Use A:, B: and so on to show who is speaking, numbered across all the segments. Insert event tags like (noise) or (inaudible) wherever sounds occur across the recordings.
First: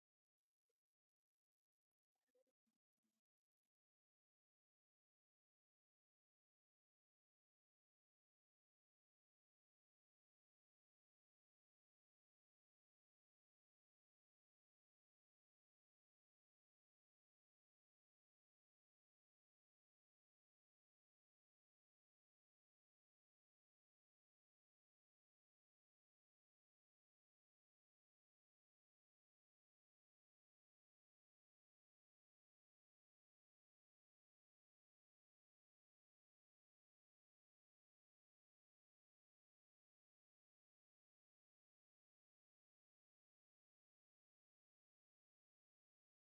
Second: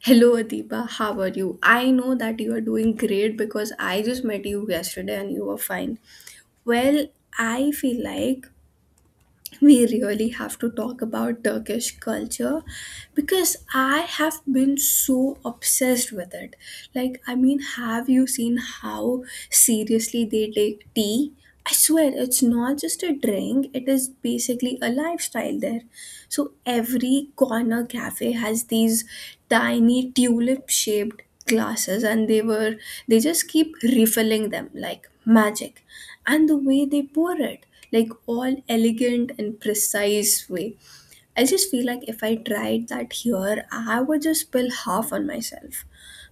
A: Hello Adiba, how are you? I know that you are doing great because I just met you yesterday and you were fine. Well, I feel like we really have to talk about Turkish culture because I have been so obsessed with it. Have you seen how seriously they take tea? I swear, it's not just a drink, it is basically a lifestyle there. So every corner cafe has these tiny tulip shaped glasses and they just keep refilling them like magic. And the way they pour it, like all elegant and precise way. I just feel like if I tried that here, I would just spill half on myself.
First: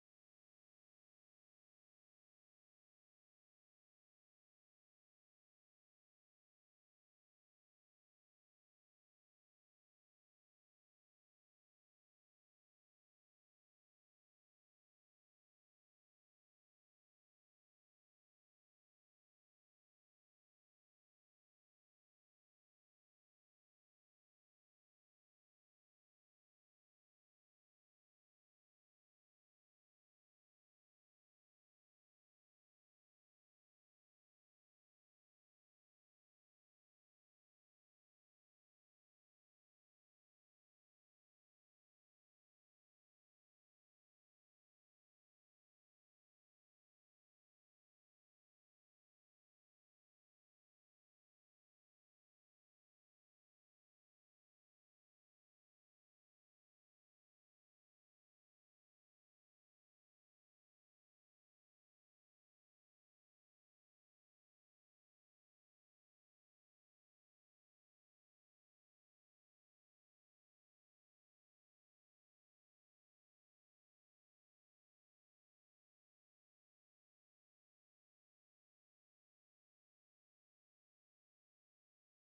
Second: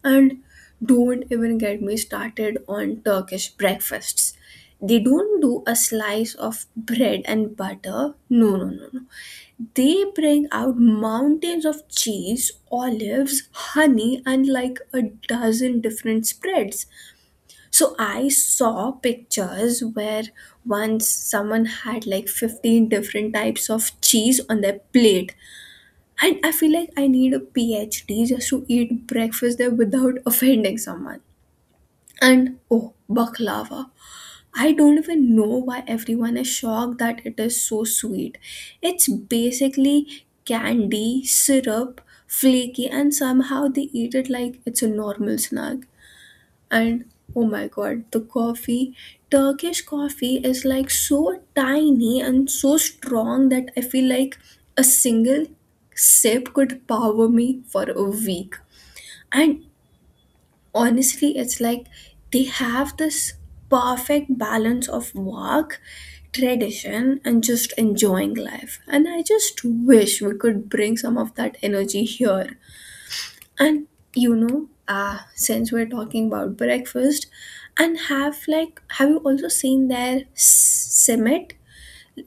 A: And don't even get me started on Turkish breakfasts. They don't do a slice of bread and butter. No, no, no, no, they bring out mountains of cheese, olives, honey, and like a dozen different spreads. So I saw pictures where once someone had like 15 different types of cheese on their plate. And I feel like I need a PhD just to eat breakfast there without (laughs) offending someone. And oh, baklava. I don't even know why everyone is shocked that it is so sweet. It's basically candy, syrup, flaky, and somehow they eat it like it's a normal snack. And oh my god, the coffee. Turkish coffee is like so tiny and so strong that I feel like a single sip could power me for a week. And honestly it's like they have this perfect balance of work, tradition, and just enjoying life, and I just wish we could bring some of that energy here. And you know since we're talking about breakfast, and have you also seen their simit?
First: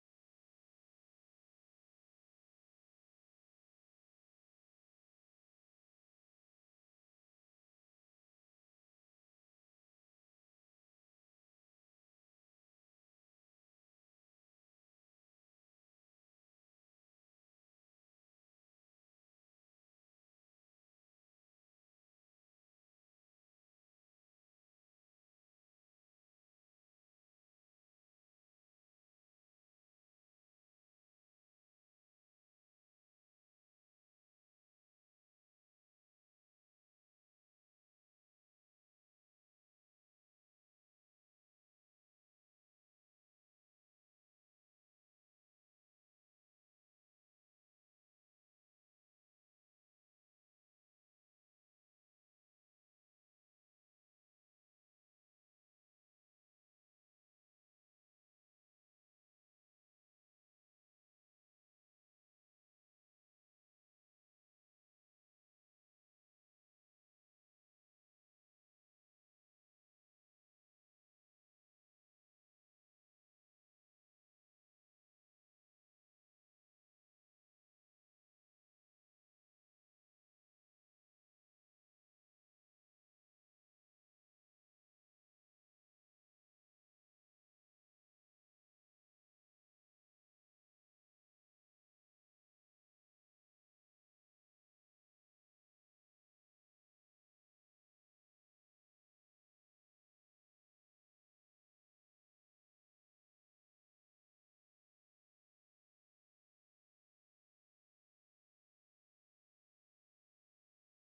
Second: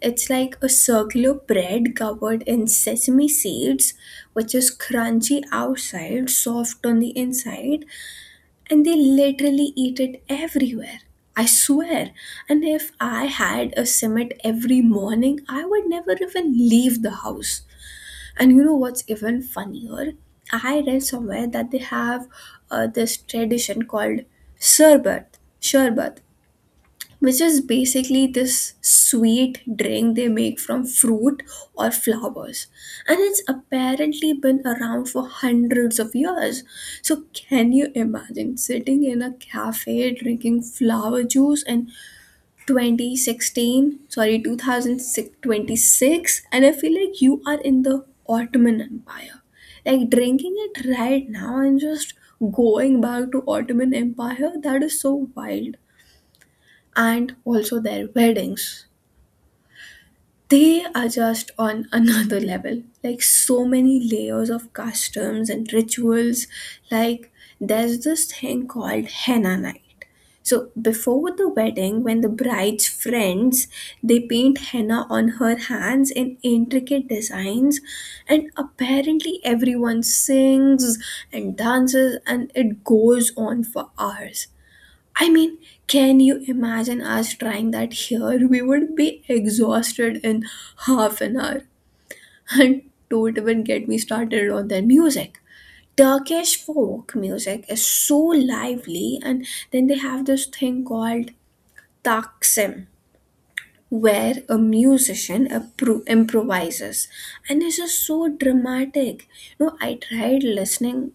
A: It's like a circular bread covered in sesame seeds, which is crunchy outside, soft on the inside, and they literally eat it everywhere. I swear. And if I had a summit every morning, I would never even leave the house. And you know what's even funnier? I read somewhere that they have this tradition called sherbet. Sherbet, which is basically this sweet drink they make from fruit or flowers, and it's apparently been around for hundreds of years. So can you imagine sitting in a cafe drinking flower juice in 2016 sorry 2026, and I feel like you are in the Ottoman Empire, like drinking it right now? And just going back to Ottoman Empire, that is so wild. And also their weddings, they are just on another (laughs) level, like so many layers of customs and rituals. Like there's this thing called henna night, so before the wedding, when the bride's friends, they paint henna on her hands in intricate designs, and apparently everyone sings and dances and it goes on for hours. I mean, can you imagine us trying that here? We would be exhausted in half an hour. (laughs) And don't even get me started on their music. Turkish folk music is so lively, and then they have this thing called taksim, where a musician improvises, and it's just so dramatic. You know, I tried listening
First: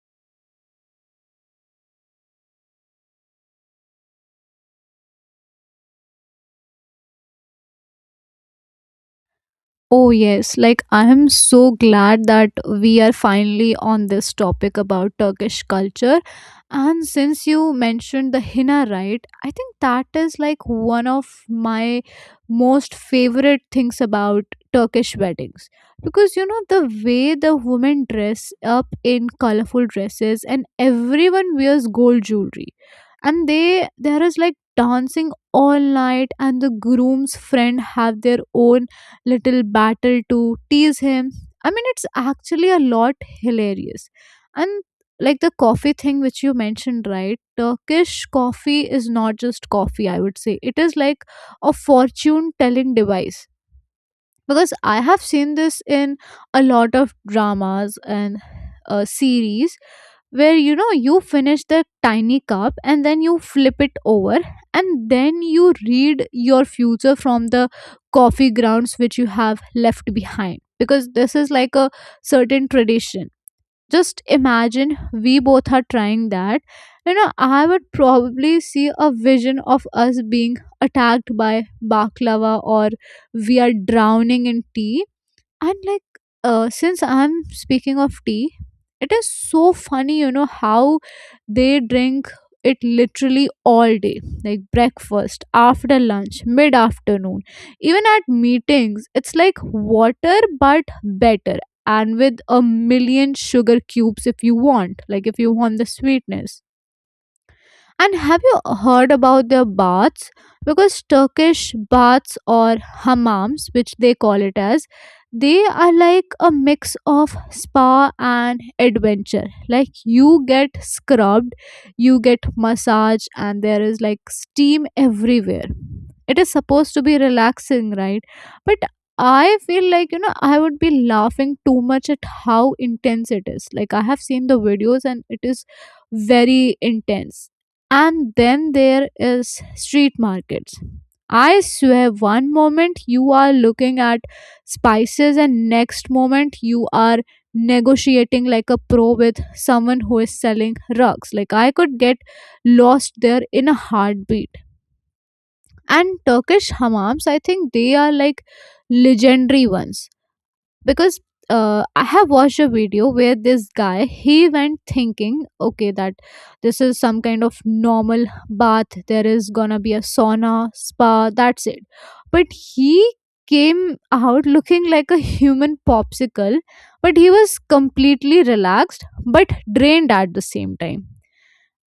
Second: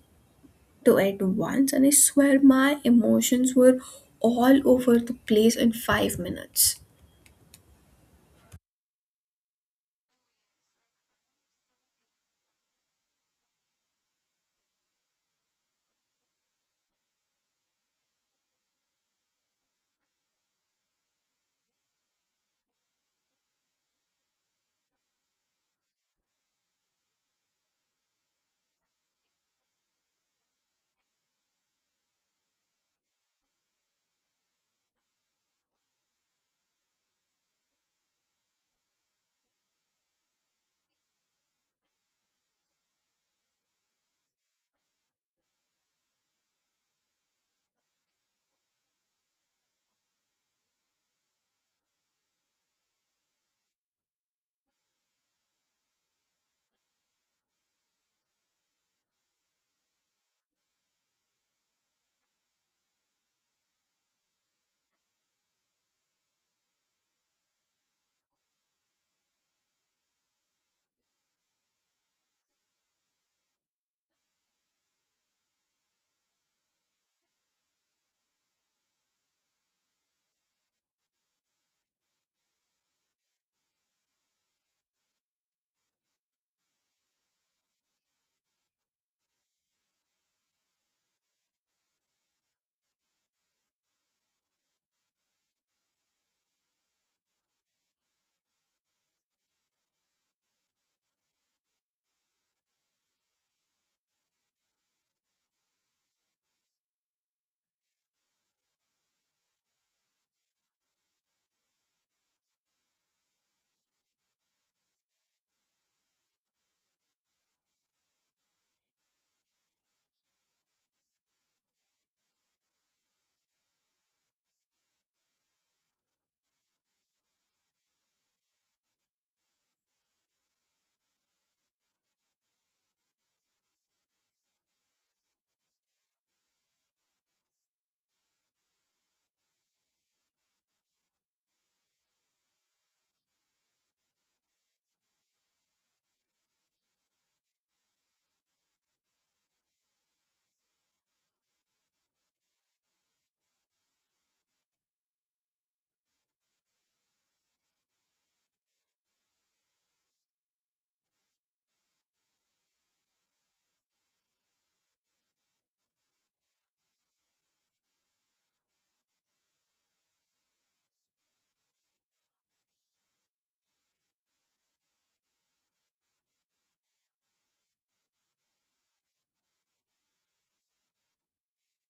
A: to at once, and I swear my emotions were all over the place in 5 minutes.
B: Oh, yes. Like, I am so glad that we are finally on this topic about Turkish culture. And since you mentioned the henna, right, I think that is like one of my most favorite things about Turkish weddings. Because, you know, the way the women dress up in colorful dresses and everyone wears gold jewelry. And there is like dancing all night and the groom's friend have their own little battle to tease him. I mean, it's actually a lot hilarious. And like the coffee thing which you mentioned, right? Turkish coffee is not just coffee, I would say. It is like a fortune telling device because I have seen this in a lot of dramas and series where you know you finish the tiny cup and then you flip it over and then you read your future from the coffee grounds which you have left behind, because this is like a certain tradition. Just imagine we both are trying that, you know. I would probably see a vision of us being attacked by baklava, or we are drowning in tea. And like since I'm speaking of tea, it is so funny you know how they drink it literally all day, like breakfast, after lunch, mid afternoon, even at meetings. It's like water but better, and with a million sugar cubes if you want, like if you want the sweetness. And have you heard about their baths? Because Turkish baths, or hammams, which they call it as, they are like a mix of spa and adventure. Like you get scrubbed, you get massage, and there is like steam everywhere. It is supposed to be relaxing, right? But I feel like you know I would be laughing too much at how intense it is. Like I have seen the videos and it is very intense. And then there is street markets. I swear one moment you are looking at spices and next moment you are negotiating like a pro with someone who is selling rugs. Like I could get lost there in a heartbeat. And Turkish hammams, I think they are like legendary ones, because I have watched a video where this guy he went thinking, okay, that this is some kind of normal bath. There is gonna be a sauna, spa. That's it. But he came out looking like a human popsicle, but he was completely relaxed but drained at the same time.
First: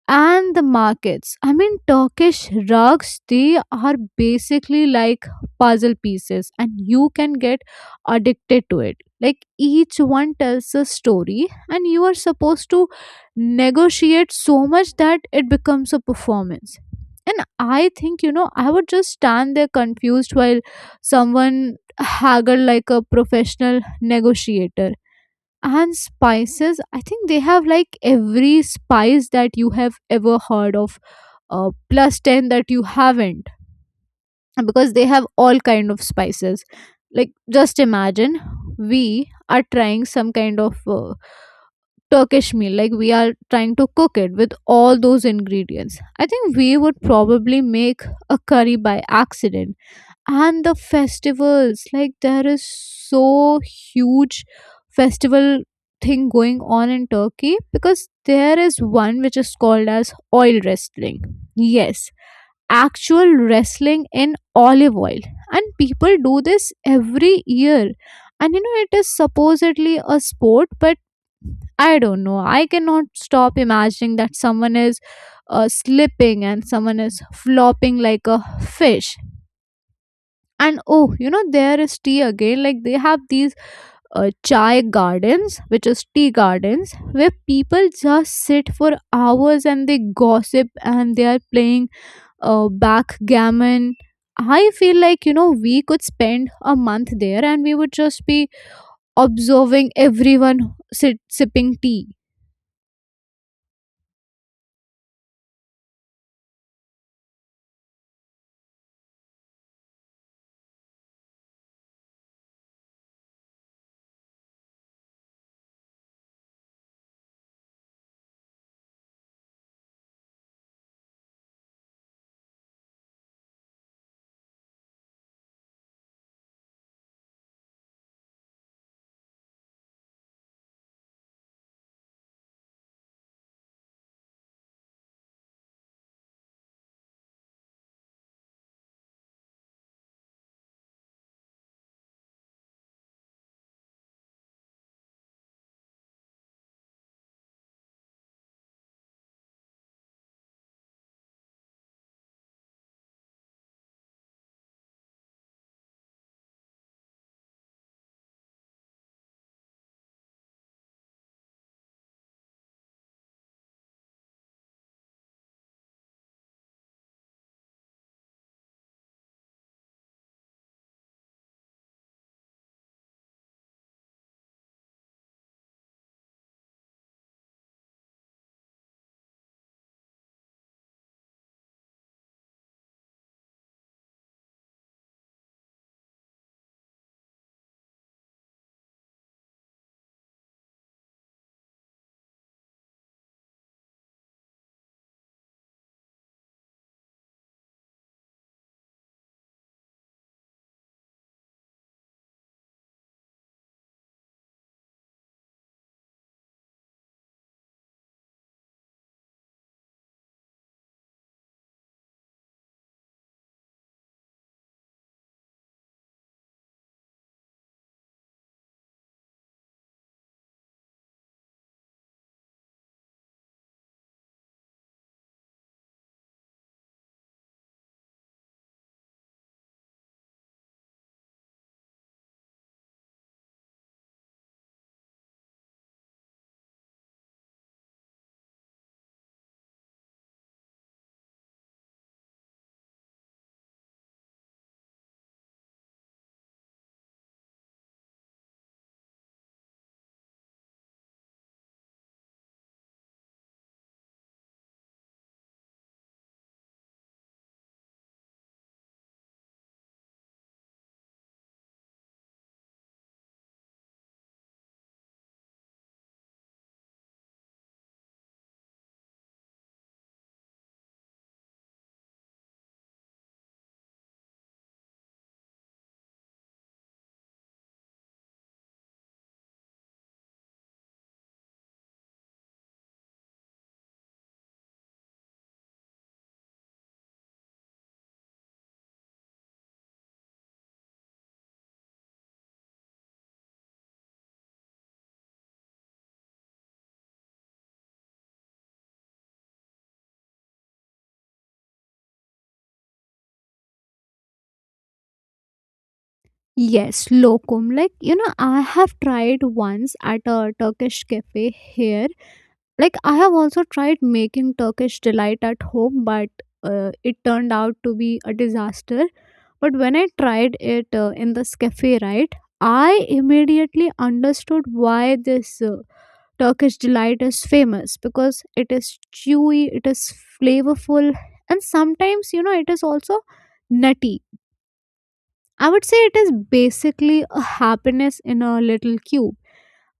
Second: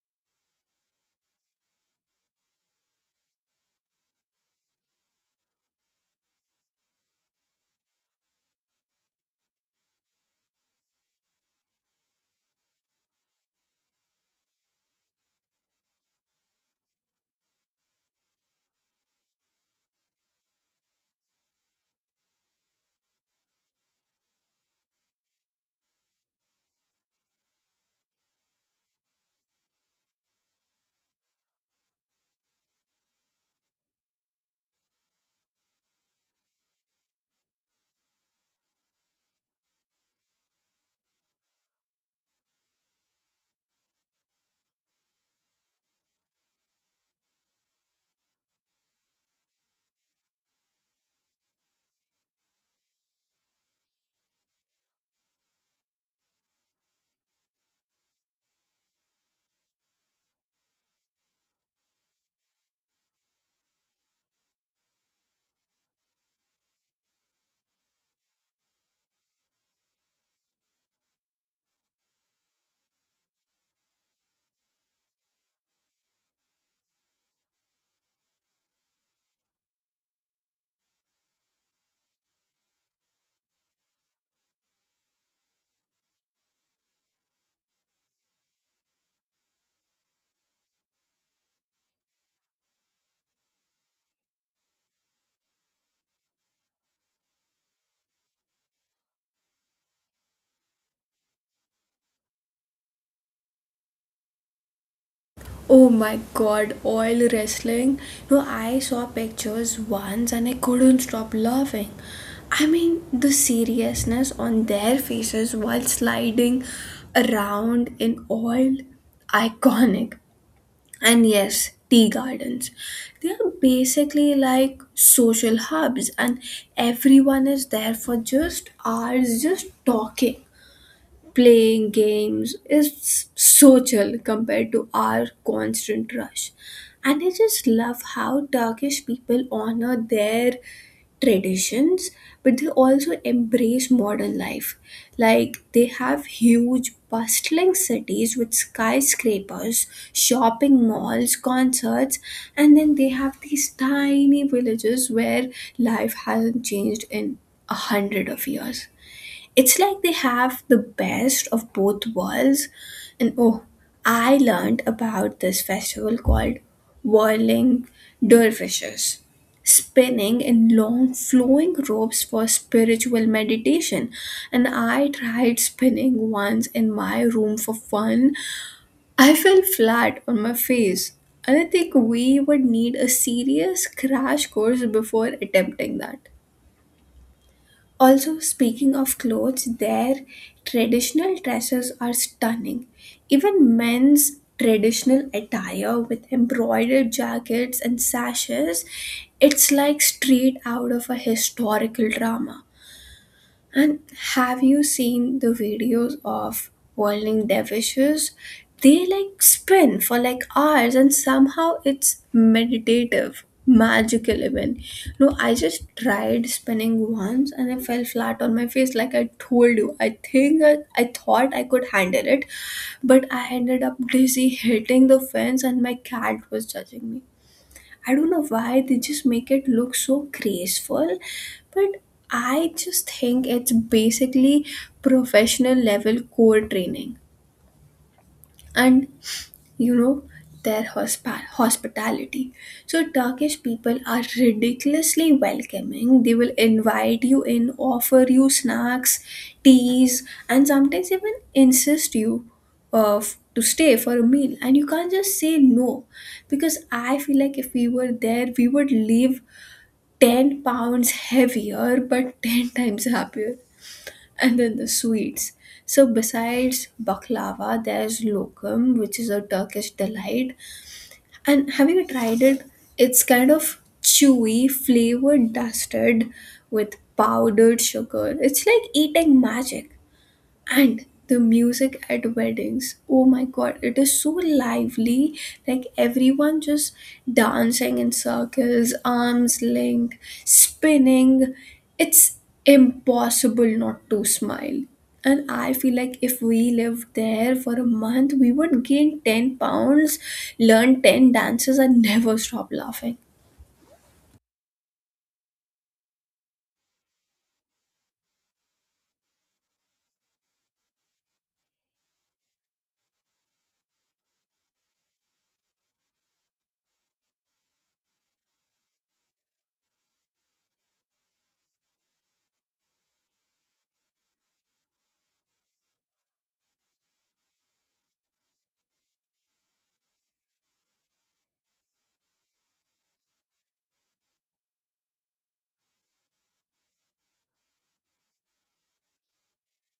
B: And the markets. I mean, Turkish rugs, they are basically like puzzle pieces, and you can get addicted to it. Like, each one tells a story, and you are supposed to negotiate so much that it becomes a performance. And I think, you know, I would just stand there confused while someone haggled like a professional negotiator. And spices, I think they have like every spice that you have ever heard of, plus 10 that you haven't, because they have all kind of spices. Like just imagine we are trying some kind of Turkish meal, like we are trying to cook it with all those ingredients. I think we would probably make a curry by accident. And the festivals, like there is so huge festival thing going on in Turkey, because there is one which is called as oil wrestling. Yes, actual wrestling in olive oil, and people do this every year. And you know it is supposedly a sport, but I don't know, I cannot stop imagining that someone is slipping and someone is flopping like a fish. And oh, you know there is tea again. Like they have these chai gardens, which is tea gardens, where people just sit for hours and they gossip and they are playing backgammon. I feel like, you know, we could spend a month there and we would just be observing everyone, sit sipping tea.
A: Oh my god, oil wrestling. No, I saw pictures once and I couldn't stop laughing. I mean, the seriousness on their faces while sliding around in oil, iconic. And yes, tea gardens. They are basically like social hubs, and everyone is there for just hours, just talking, playing games. It's so chill compared to our constant rush. And I just love how Turkish people honor their traditions, but they also embrace modern life. Like they have huge bustling cities with skyscrapers, shopping malls, concerts, and then they have these tiny villages where life hasn't changed in a hundred of years. It's like they have the best of both worlds. And oh, I learned about this festival called Whirling Dervishes, spinning in long flowing ropes for spiritual meditation. And I tried spinning once in my room for fun. I fell flat on my face. And I think we would need a serious crash course before attempting that. Also, speaking of clothes, their traditional dresses are stunning. Even men's traditional attire with embroidered jackets and sashes, it's like straight out of a historical drama. And have you seen the videos of whirling dervishes? They like spin for like hours and somehow it's meditative, magical even. No, I just tried spinning once and I fell flat on my face like I told you. I think I thought I could handle it, but I ended up dizzy hitting the fence and my cat was judging me. I don't know why they just make it look so graceful, but I just think it's basically professional level core training. And you know, their hospitality. So Turkish people are ridiculously welcoming. They will invite you in, offer you snacks, teas, and sometimes even insist you uh, to stay for a meal, and you can't just say no, because I feel like if we were there we would leave 10 pounds heavier but 10 times happier. And then the sweets. So, besides baklava, there's lokum, which is a Turkish delight. And have you tried it? It's kind of chewy, flavored, dusted with powdered sugar. It's like eating magic. And the music at weddings, oh my god, it is so lively. Like everyone just dancing in circles, arms linked, spinning. It's impossible not to smile. And I feel like if we lived there for a month, we would gain 10 pounds, learn 10 dances, and never stop laughing.
B: Yes, lokum. Like, you know, I have tried once at a Turkish cafe here. Like I have also tried making Turkish delight at home, but it turned out to be a disaster. But when I tried it in this cafe, right, I immediately understood why this Turkish delight is famous, because it is chewy, it is flavorful, and sometimes you know it is also nutty. I would say it is basically a happiness in a little cube.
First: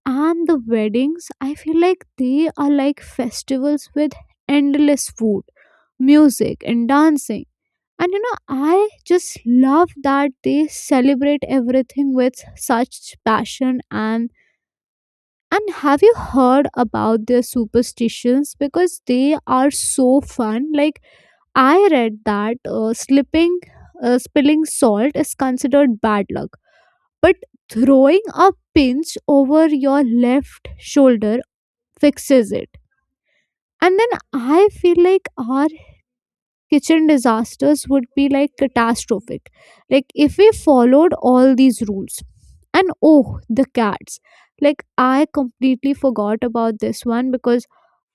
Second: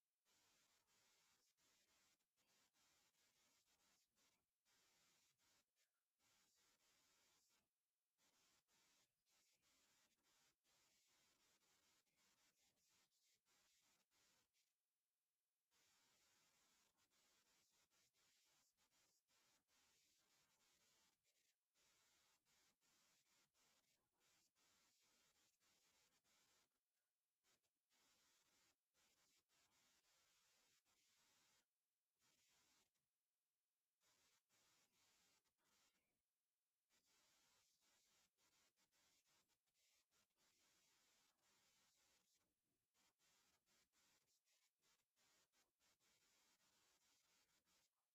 B: And the weddings, I feel like they are like festivals with endless food, music and dancing. And, you know, I just love that they celebrate everything with such passion. And have you heard about their superstitions? Because they are so fun. Like, I read that slipping spilling salt is considered bad luck, but throwing a pinch over your left shoulder fixes it. And then I feel like our kitchen disasters would be like catastrophic. Like if we followed all these rules. And oh, the cats. Like I completely forgot about this one, because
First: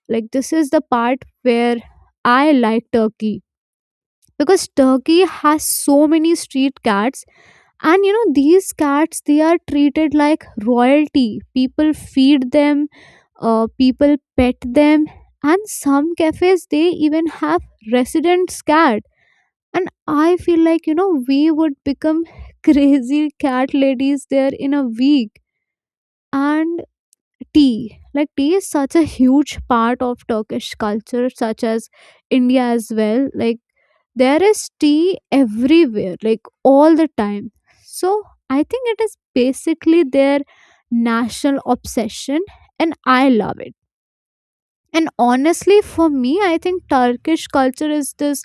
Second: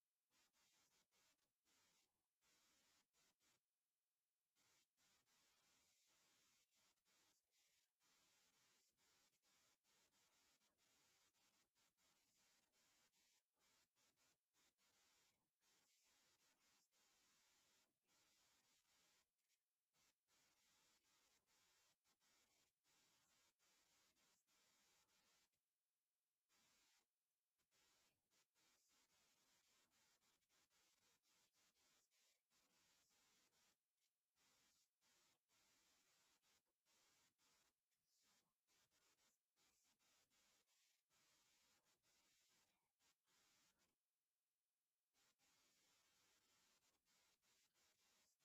B: like this is the part where I like Turkey. Because Turkey has so many street cats, and you know these cats, they are treated like royalty. People feed them, people pet them, and some cafes they even have residents cat. And I feel like, you know, we would become (laughs) crazy cat ladies there in a week. And tea, like tea is such a huge part of Turkish culture, such as India as well. Like there is tea everywhere, like all the time. So I think it is basically their national obsession, and I love it. And honestly, for me, I think Turkish culture is this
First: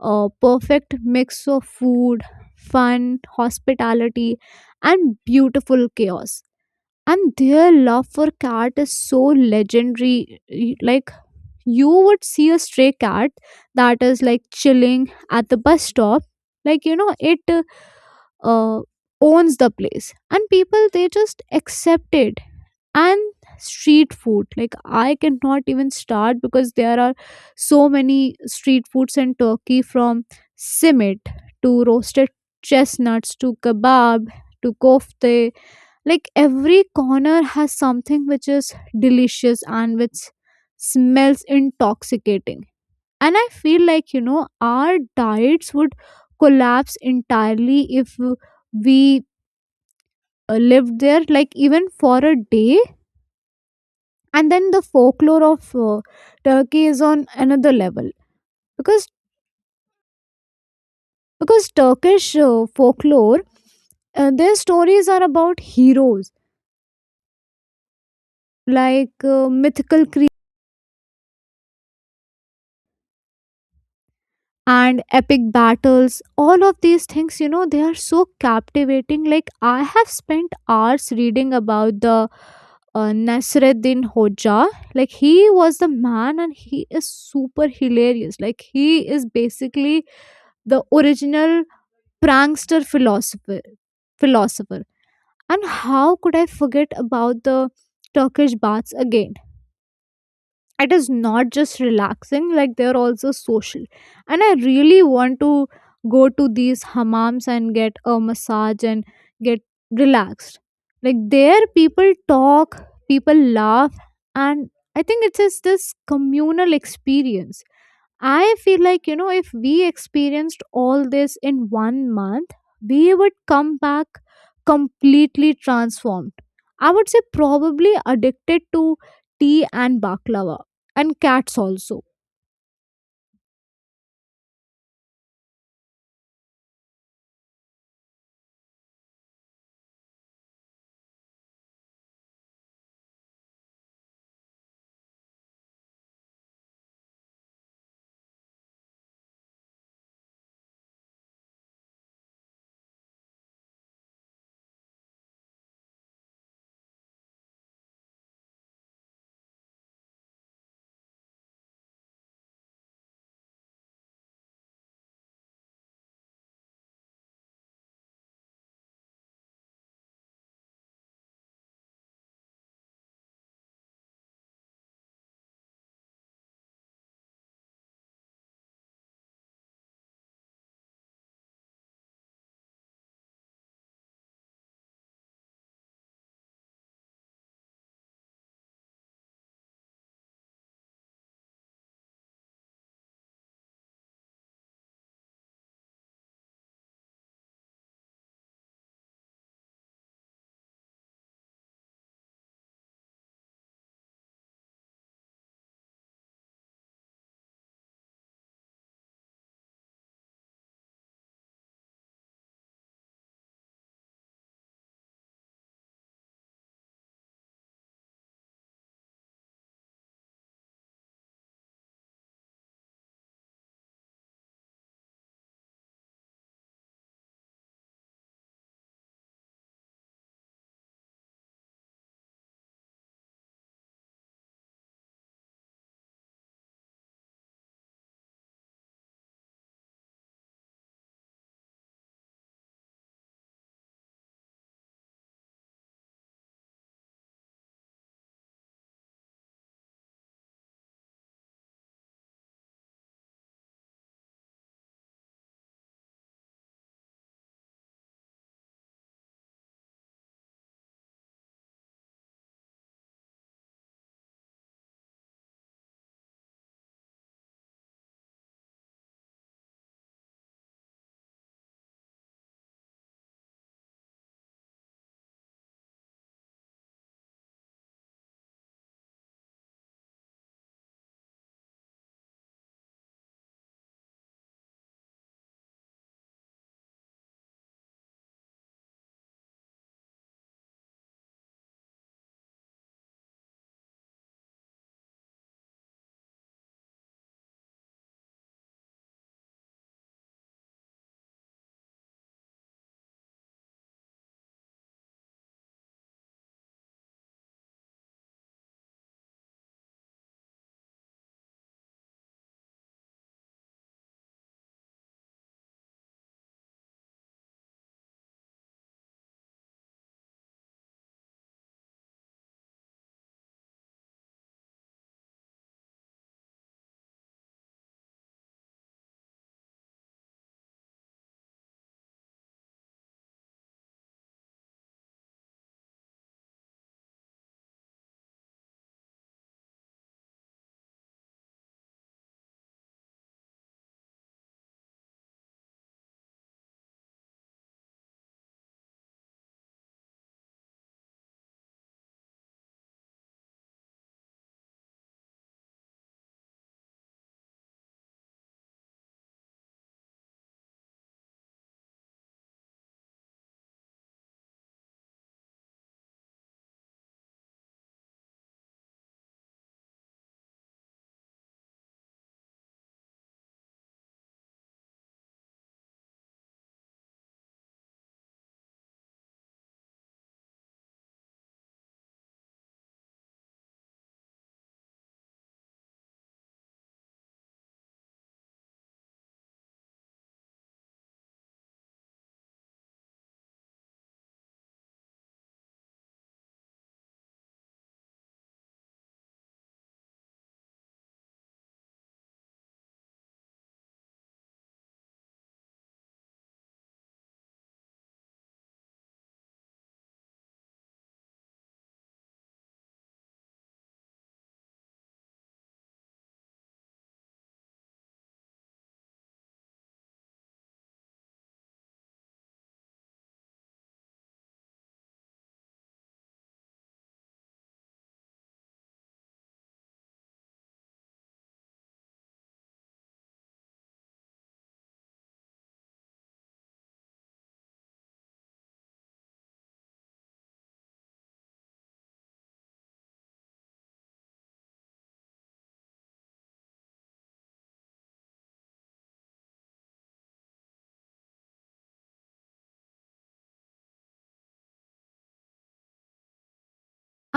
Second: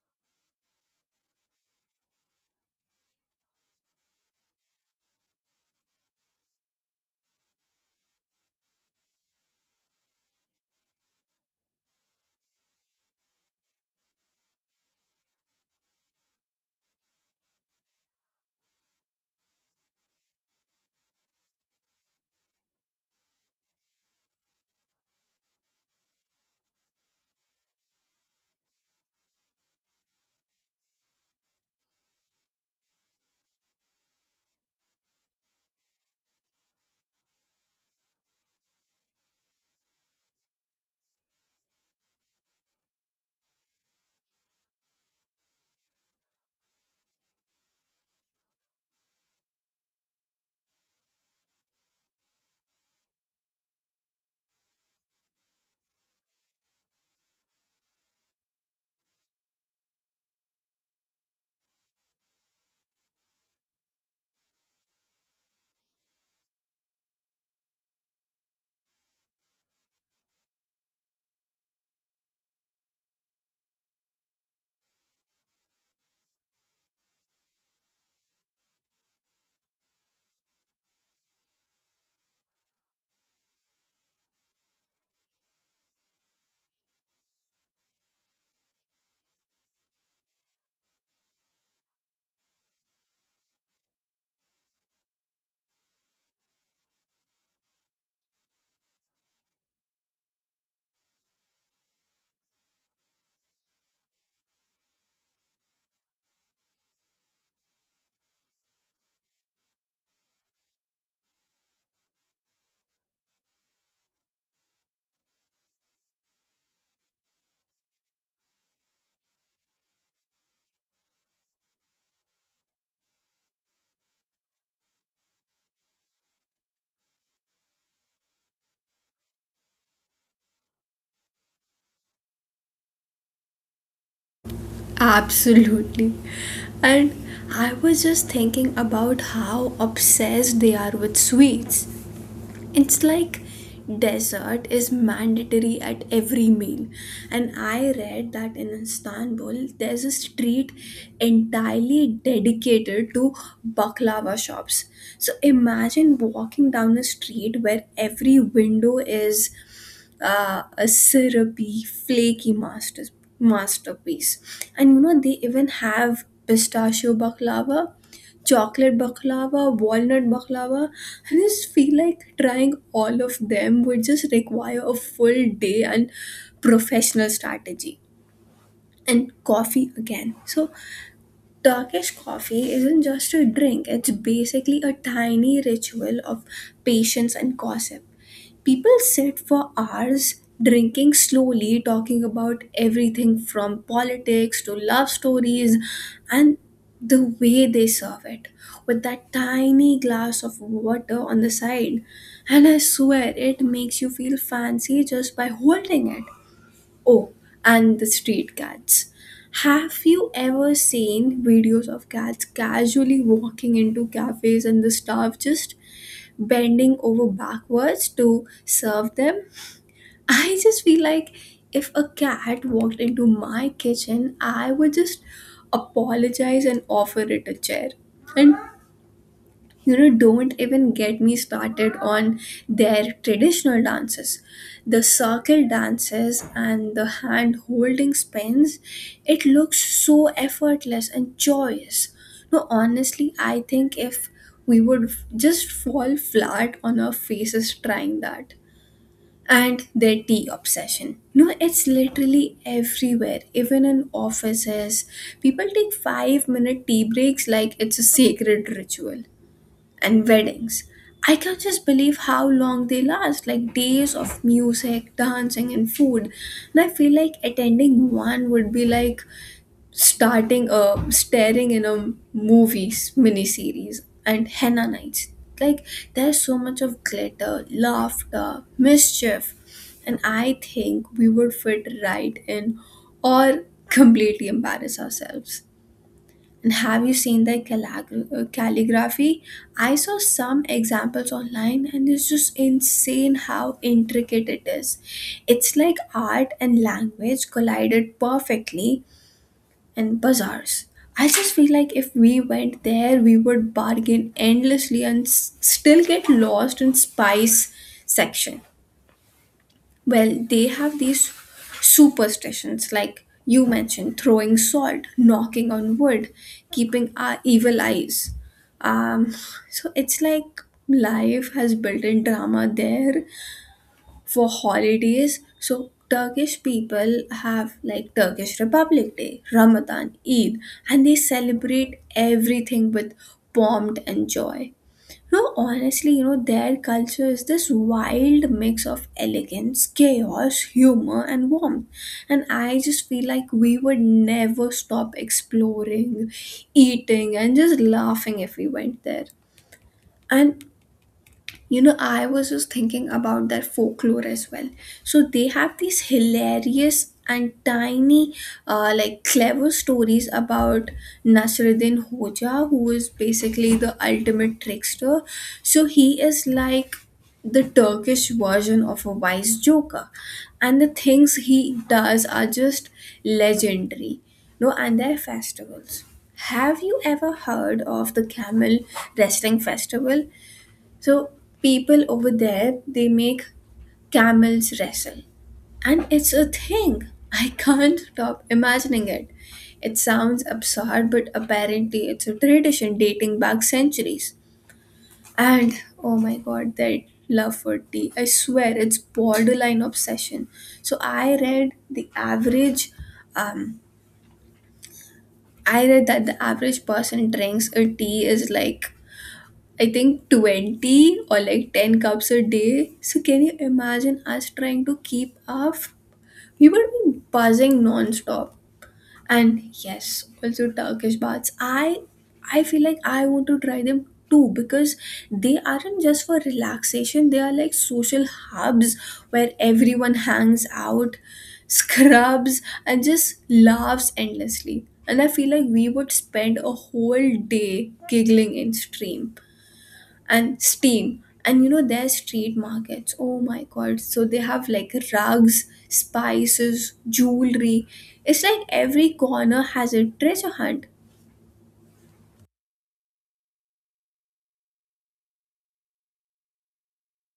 B: perfect mix of food, fun, hospitality, and beautiful chaos. And their love for cat is so legendary. Like, you would see a stray cat that is like chilling at the bus stop. Like, you know, it uh, owns the place and people they just accept it. And street food, like I cannot even start, because there are so many street foods in Turkey, from simit to roasted chestnuts to kebab to kofte. Like every corner has something which is delicious and which smells intoxicating. And I feel like, you know, our diets would collapse entirely if we lived there, like even for a day. And then the folklore of Turkey is on another level, because Turkish folklore, their stories are about heroes, like mythical creatures and epic battles. All of these things, you know, they are so captivating. Like I have spent hours reading about the Nasreddin Hoja. Like he was the man and he is super hilarious. Like he is basically the original prankster philosopher. And how could I forget about the Turkish baths again? It is not just relaxing, like they're also social. And I really want to go to these hammams and get a massage and get relaxed. Like there people talk, people laugh, and I think it's just this communal experience. I feel like, you know, if we experienced all this in one month, we would come back completely transformed. I would say probably addicted to tea and baklava and cats also.
A: Absolutely. And I was just thinking about how obsessed they are with sweets. It's like dessert is mandatory at every meal. And I read that in Istanbul, there's a street entirely dedicated to baklava shops. So imagine walking down a street where every window is a syrupy, flaky masterpiece. And you know, they even have pistachio baklava, chocolate baklava, walnut baklava. I just feel like trying all of them would just require a full day and professional strategy. And coffee again. So, Turkish coffee isn't just a drink, it's basically a tiny ritual of patience and gossip. People sit for hours drinking slowly, talking about everything from politics to love stories, and the way they serve it with that tiny glass of water on the side. And I swear it makes you feel fancy just by holding it. Oh, and the street cats. Have you ever seen videos of cats casually walking into cafes and the staff just bending over backwards to serve them? I just feel like if a cat walked into my kitchen, I would just apologize and offer it a chair. And you know, don't even get me started on their traditional dances, the circle dances and the hand holding spins. It looks so effortless and joyous. No, honestly, I think if we would just fall flat on our faces trying that. And their tea obsession. No, it's literally everywhere, even in offices. People take 5 minute tea breaks like it's a sacred ritual. And weddings. I can't just believe how long they last, like days of music, dancing, and food. And I feel like attending one would be like starting a staring in a movies miniseries. And henna nights. Like there's so much of glitter, laughter, mischief, and I think we would fit right in or completely embarrass ourselves. And have you seen their calligraphy? I saw some examples online and it's just insane how intricate it is. It's like art and language collided perfectly in bazaars. I just feel like if we went there, we would bargain endlessly and still get lost in spice section. Well, they have these superstitions, like you mentioned, throwing salt, knocking on wood, keeping our evil eyes. Um, so it's like life has built in drama there for holidays. So Turkish people have like Turkish Republic Day, Ramadan, Eid, and they celebrate everything with pomp and joy. No, honestly, you know, their culture is this wild mix of elegance, chaos, humor, and warmth. And I just feel like we would never stop exploring, eating, and just laughing if we went there. And you know, I was just thinking about their folklore as well. So they have these hilarious and tiny, like clever stories about Nasruddin Hoja, who is basically the ultimate trickster. So he is like the Turkish version of a wise joker, and the things he does are just legendary. No, and their festivals. Have you ever heard of the Camel Wrestling Festival? So people over there, they make camels wrestle, and it's a thing. I can't stop imagining it. It sounds absurd, but apparently it's a tradition dating back centuries. And oh my god, that love for tea. I swear it's borderline obsession. So I read the average um I read that the average person drinks a tea is like I think 20 or like 10 cups a day. So can you imagine us trying to keep up? We would be buzzing non-stop. And yes, also Turkish baths. I feel like I want to try them too because they aren't just for relaxation, they are like social hubs where everyone hangs out, scrubs, and just laughs endlessly. And I feel like we would spend a whole day giggling in stream and steam. And you know their street markets, oh my god, so they have like rugs, spices, jewelry. It's like every corner has a treasure hunt.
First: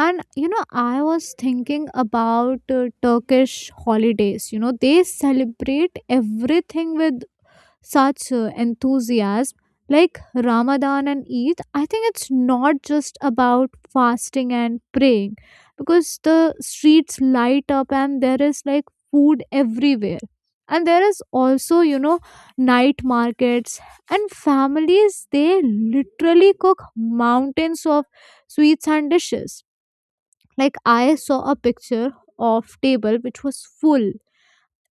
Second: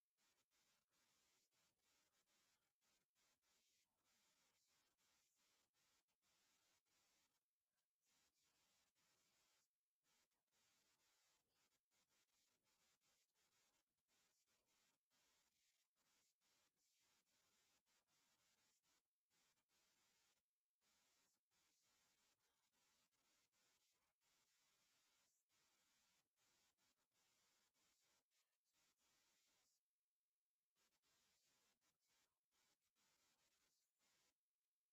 B: And you know, I was thinking about Turkish holidays. You know, they celebrate everything with such enthusiasm, like Ramadan and Eid. I think it's not just about fasting and praying, because the streets light up and there is like food everywhere. And there is also, you know, night markets, and families, they literally cook mountains of sweets and dishes. Like I saw a picture of table which was full,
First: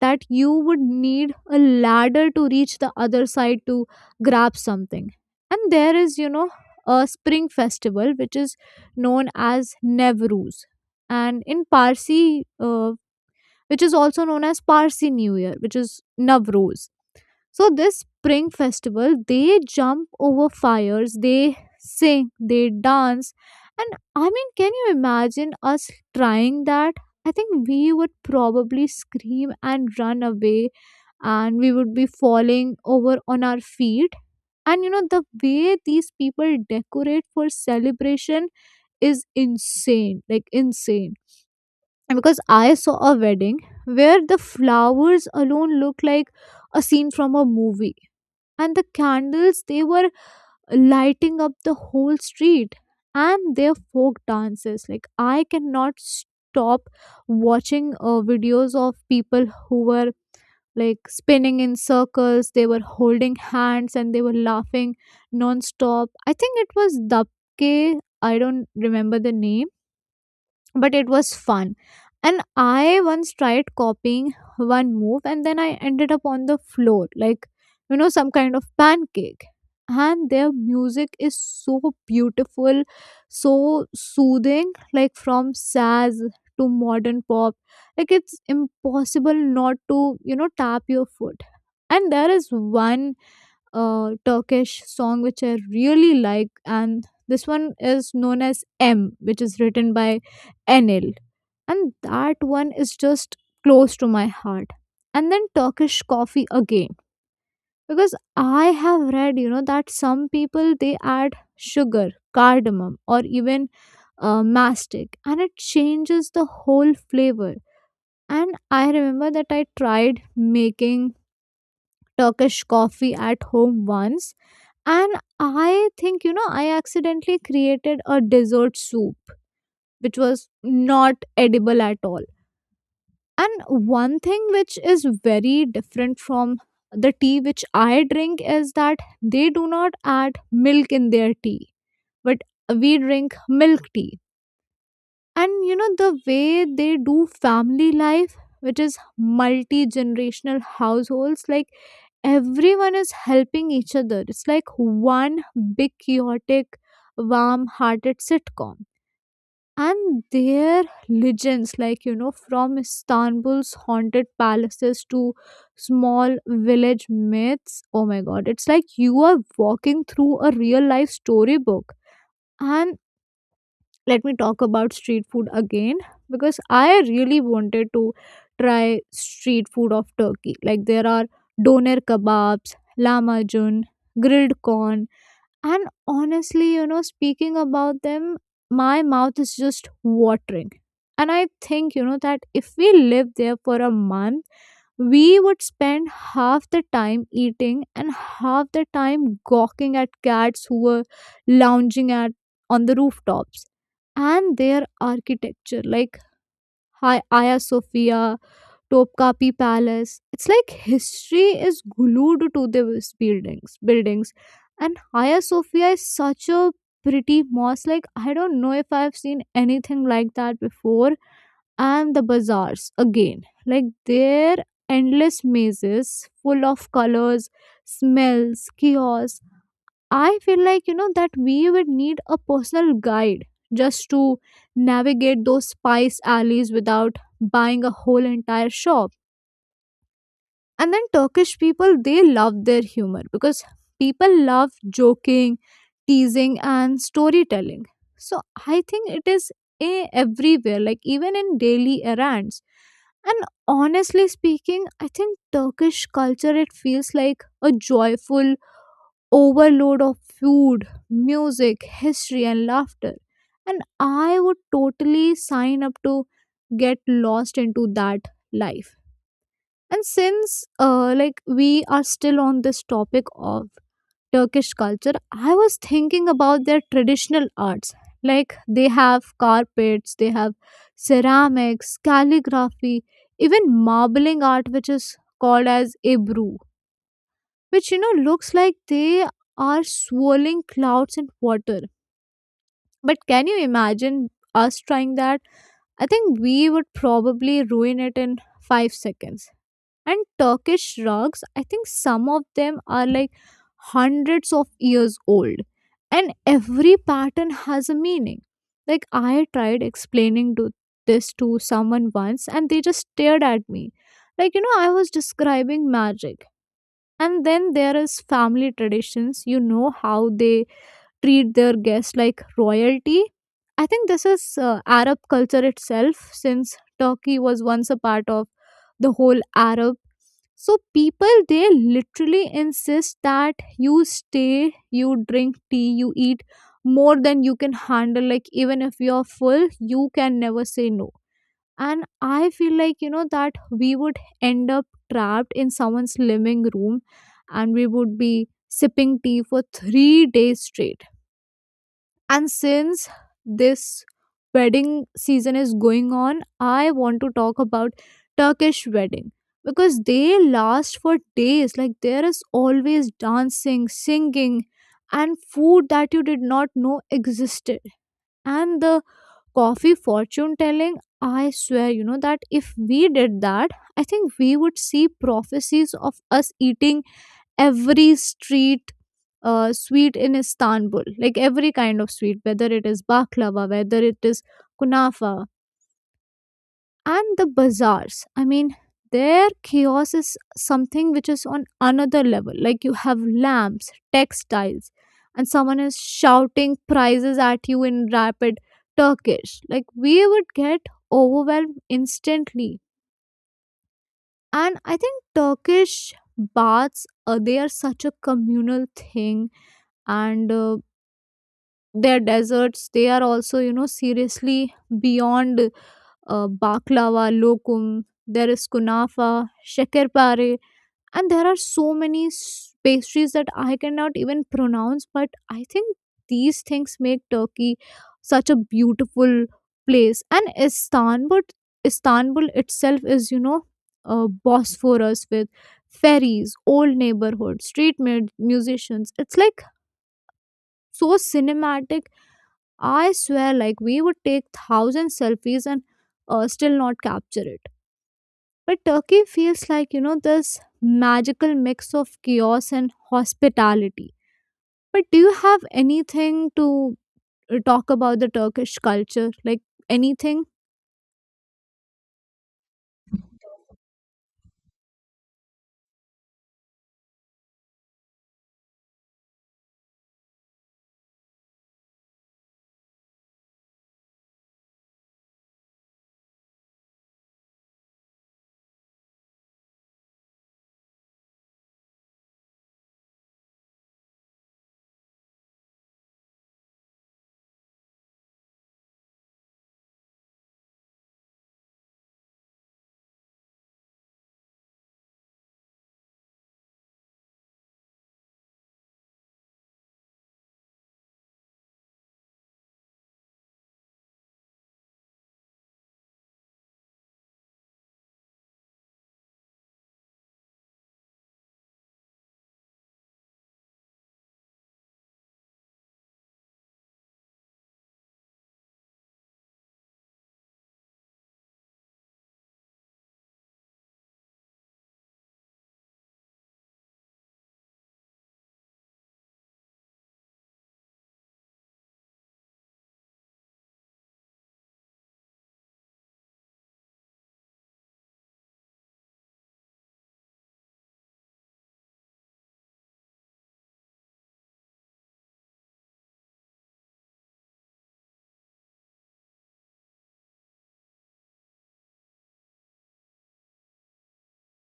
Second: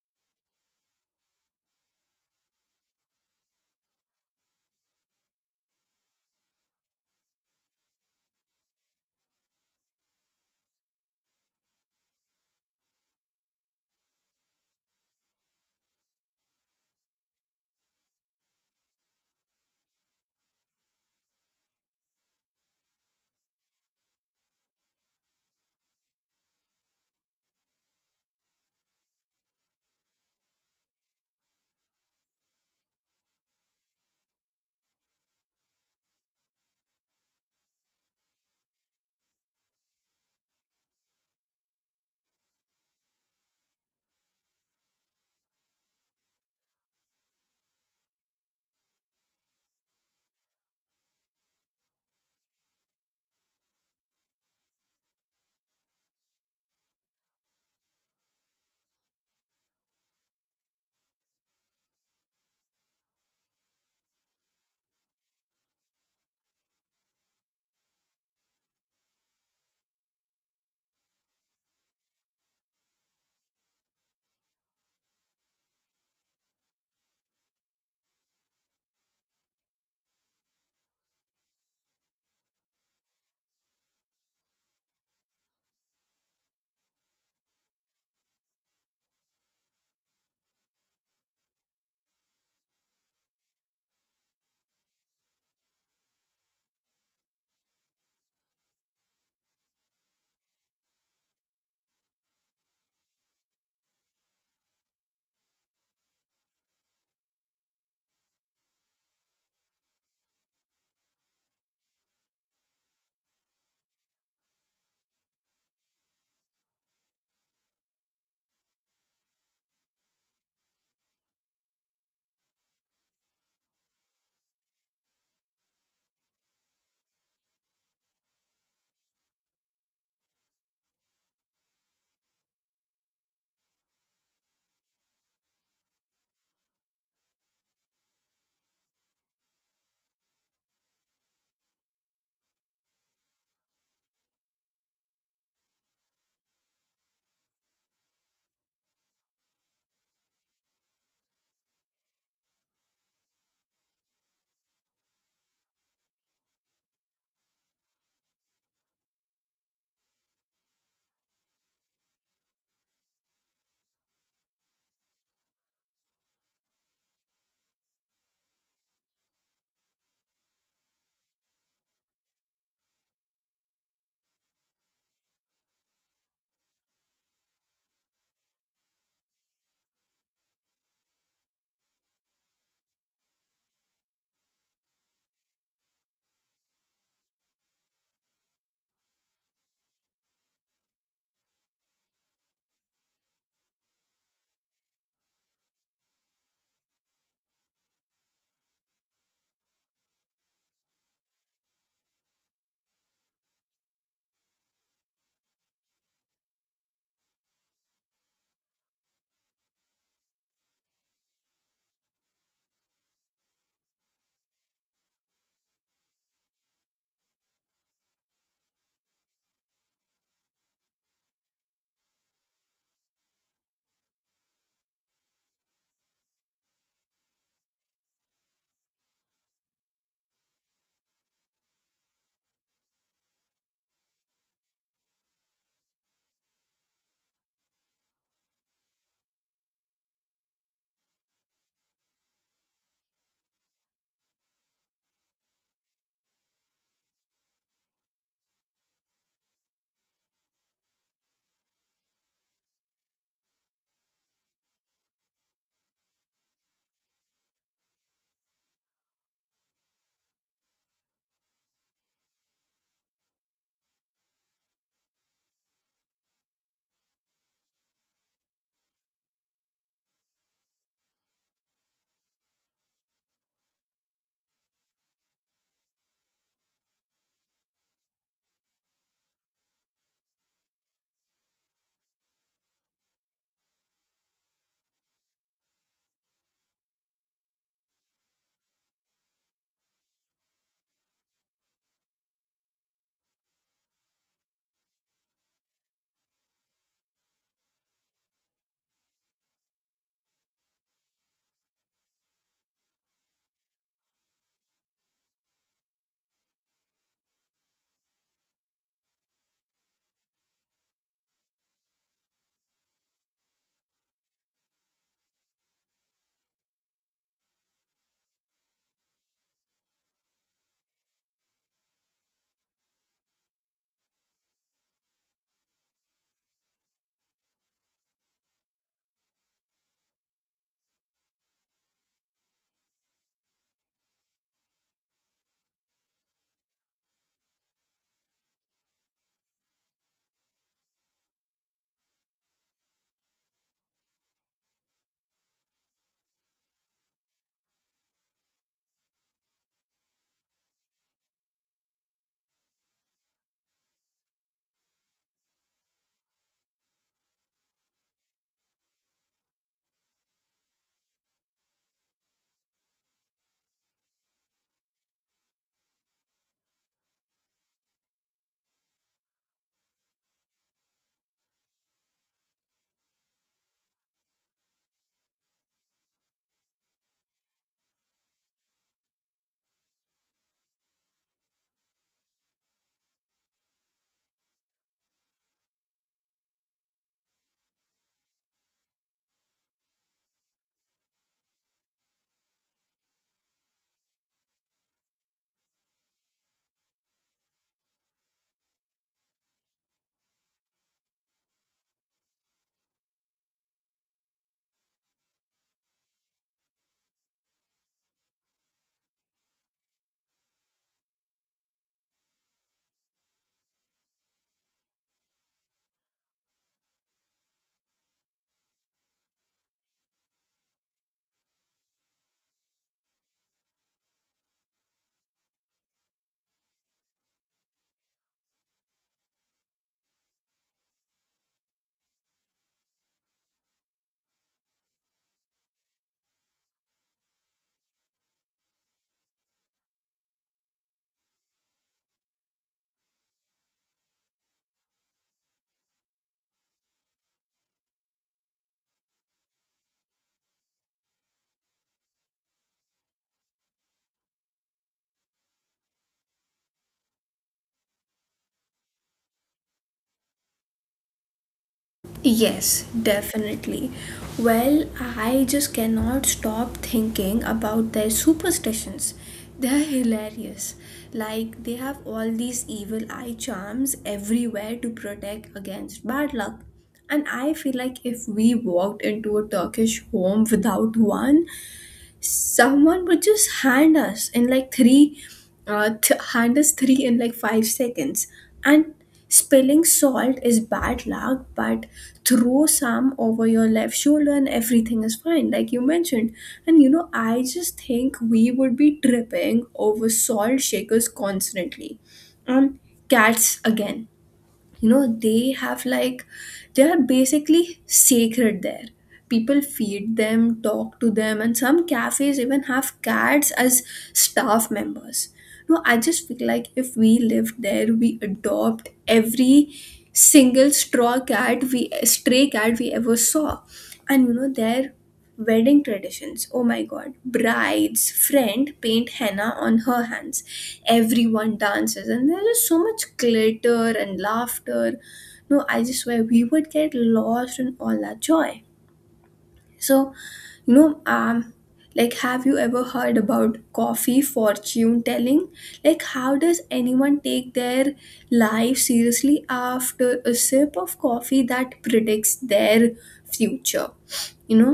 B: that you would need a ladder to reach the other side to grab something. And there is, you know, a spring festival which is known as Nevruz, and in Parsi, which is also known as Parsi New Year, which is Navruz. So this spring festival, they jump over fires, they sing, they dance, and I mean, can you imagine us trying that? I think we would probably scream and run away, and we would be falling over on our feet. And you know the way these people decorate for celebration is insane, like insane. And because I saw a wedding where the flowers alone look like a scene from a movie, and the candles they were lighting up the whole street. And their folk dances, like I cannot stop watching videos of people who were like spinning in circles. They were holding hands and they were laughing non-stop. I think it was Dabke. I don't remember the name, but it was fun. And I once tried copying one move and then I ended up on the floor, like, you know, some kind of pancake. And their music is so beautiful, so soothing, like from Saz to modern pop. Like, it's impossible not to, you know, tap your foot. And there is one Turkish song which I really like, and this one is known as M, which is written by Enil, and that one is just close to my heart. And then Turkish coffee again, because I have read, that some people they add sugar, cardamom, or even mastic, and it changes the whole flavor. And I remember that I tried making Turkish coffee at home once and I think, I accidentally created a dessert soup, which was not edible at all. And one thing which is very different from the tea which I drink is that they do not add milk in their tea, but we drink milk tea. And the way they do family life, which is multi generational households, like everyone is helping each other. It's like one big chaotic warm hearted sitcom. And their legends, like from Istanbul's haunted palaces to small village myths. Oh my god, it's like you are walking through a real life storybook. And let me talk about street food again, because I really wanted to try street food of Turkey. Like there are doner kebabs, lahmacun, grilled corn, and honestly, speaking about them, my mouth is just watering. And I think, that if we live there for a month, we would spend half the time eating and half the time gawking at cats who were lounging at on the rooftops. And their architecture, like Hagia Sophia, Topkapi Palace. It's like history is glued to these buildings. Buildings, and Hagia Sophia is such a pretty mosque. Like I don't know if I've seen anything like that before. And the bazaars again, like their endless mazes full of colors, smells, kiosks. I feel like that we would need a personal guide just to navigate those spice alleys without buying a whole entire shop. And then Turkish people, they love their humor, because people love joking, teasing and storytelling. So I think it is everywhere, like even in daily errands. And honestly speaking, I think Turkish culture, it feels like a joyful overload of food, music, history and laughter. And I would totally sign up to get lost into that life. And since like we are still on this topic of Turkish culture, I was thinking about their traditional arts. Like they have carpets, they have ceramics, calligraphy, even marbling art which is called as ebru, which looks like they are swirling clouds in water. But can you imagine us trying that? I think we would probably ruin it in 5 seconds. And Turkish rugs, I think some of them are like hundreds of years old, and every pattern has a meaning. Like, I tried explaining to this to someone once, and they just stared at me. Like, I was describing magic. And then there is family traditions, how they treat their guests like royalty. I think this is Arab culture itself, since Turkey was once a part of the whole Arab. So people, they literally insist that you stay, you drink tea, you eat more than you can handle. Like even if you're full, you can never say no. And I feel like that we would end up trapped in someone's living room, and we would be sipping tea for 3 days straight. And since this wedding season is going on, I want to talk about Turkish wedding, because they last for days. Like there is always dancing, singing, and food that you did not know existed. And the coffee fortune telling, I swear, that if we did that, I think we would see prophecies of us eating every street sweet in Istanbul, like every kind of sweet, whether it is baklava, whether it is kunafa. And the bazaars. I mean, their chaos is something which is on another level. Like you have lamps, textiles, and someone is shouting prices at you in rapid Turkish. Like we would get overwhelmed instantly. And I think Turkish baths, they are such a communal thing. And their desserts, they are also seriously beyond baklava, lokum, there is kunafa, shakarpare, and there are so many pastries that I cannot even pronounce. But I think these things make Turkey such a beautiful place. And Istanbul, Istanbul itself is Bosphorus with ferries, old neighborhood street musicians. It's like so cinematic. I swear, like, we would take thousand selfies and still not capture it. But Turkey feels like, this magical mix of chaos and hospitality. But do you have anything to talk about the Turkish culture? Like, anything?
A: Yes, definitely. Well, I just cannot stop thinking about their superstitions. They're hilarious. Like, they have all these evil eye charms everywhere to protect against bad luck. And I feel like if we walked into a Turkish home without one, someone would just hand us three in like 5 seconds. And spilling salt is bad luck, but throw some over your left shoulder and everything is fine, like you mentioned. And you know, I just think we would be tripping over salt shakers constantly. um cats again, you know, they have like, they are basically sacred there. People feed them, talk to them, and some cafes even have cats as staff members. No, I just feel like if we lived there we adopt every single straw cat we stray cat we ever saw. And you know there. Wedding traditions, oh my god. Bride's friend paint henna on her hands. Everyone dances and there's so much glitter and laughter. No, I just swear we would get lost in all that joy. So, you know, um like, have you ever heard about coffee fortune telling? Like, how does anyone take their life seriously after a sip of coffee that predicts their future? You know,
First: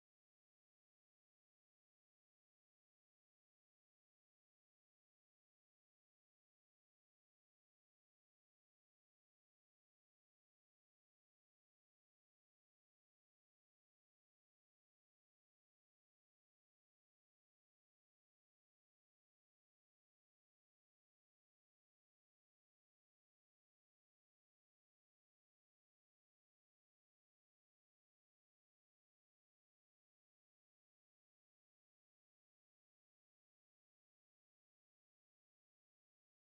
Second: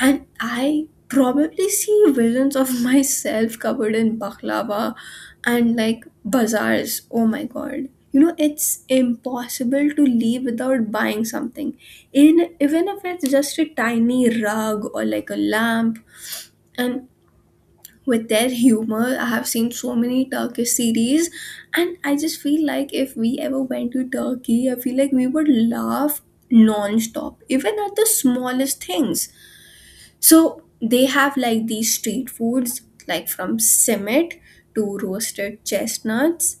A: and I probably see visions of (laughs) myself covered in baklava. And like bazaars, oh my god, you know, it's impossible to leave without buying something, in even if it's just a tiny rug or like a lamp. And with their humor, I have seen so many Turkish series, and I just feel like if we ever went to Turkey, I feel like we would laugh non-stop, even at the smallest things. So they have like these street foods, like from simit to roasted chestnuts,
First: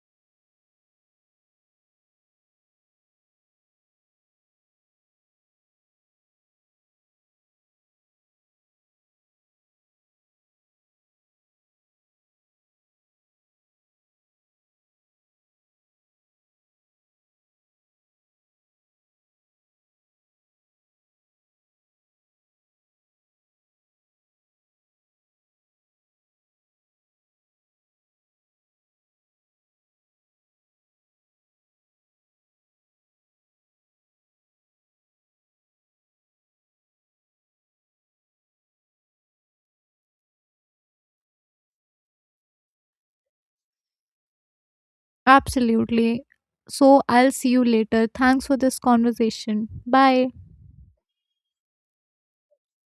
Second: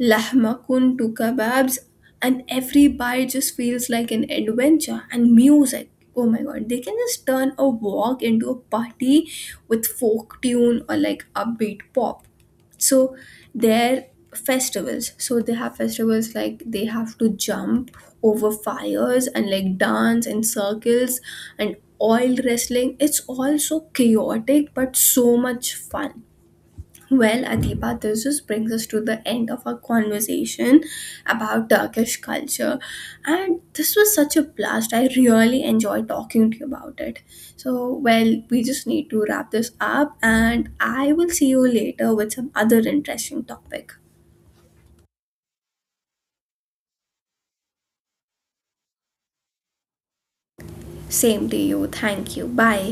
A: lahmakun to kebabs, and every bite just feels like an adventure. And music, oh my god, they can just turn a walk into a party with folk tune or like upbeat pop. So their festivals, so they have festivals like they have to jump over fires and like dance in circles, and oil wrestling. It's all so chaotic but so much fun. Well, Adiba, this just brings us to the end of our conversation about Turkish culture, and this was such a blast. I really enjoyed talking to you about it. So, well, we just need to wrap this up and I will see you later with some other interesting topic.
B: Absolutely. So I'll see you later. Thanks for this conversation. Bye.
A: Same to you, thank you, bye.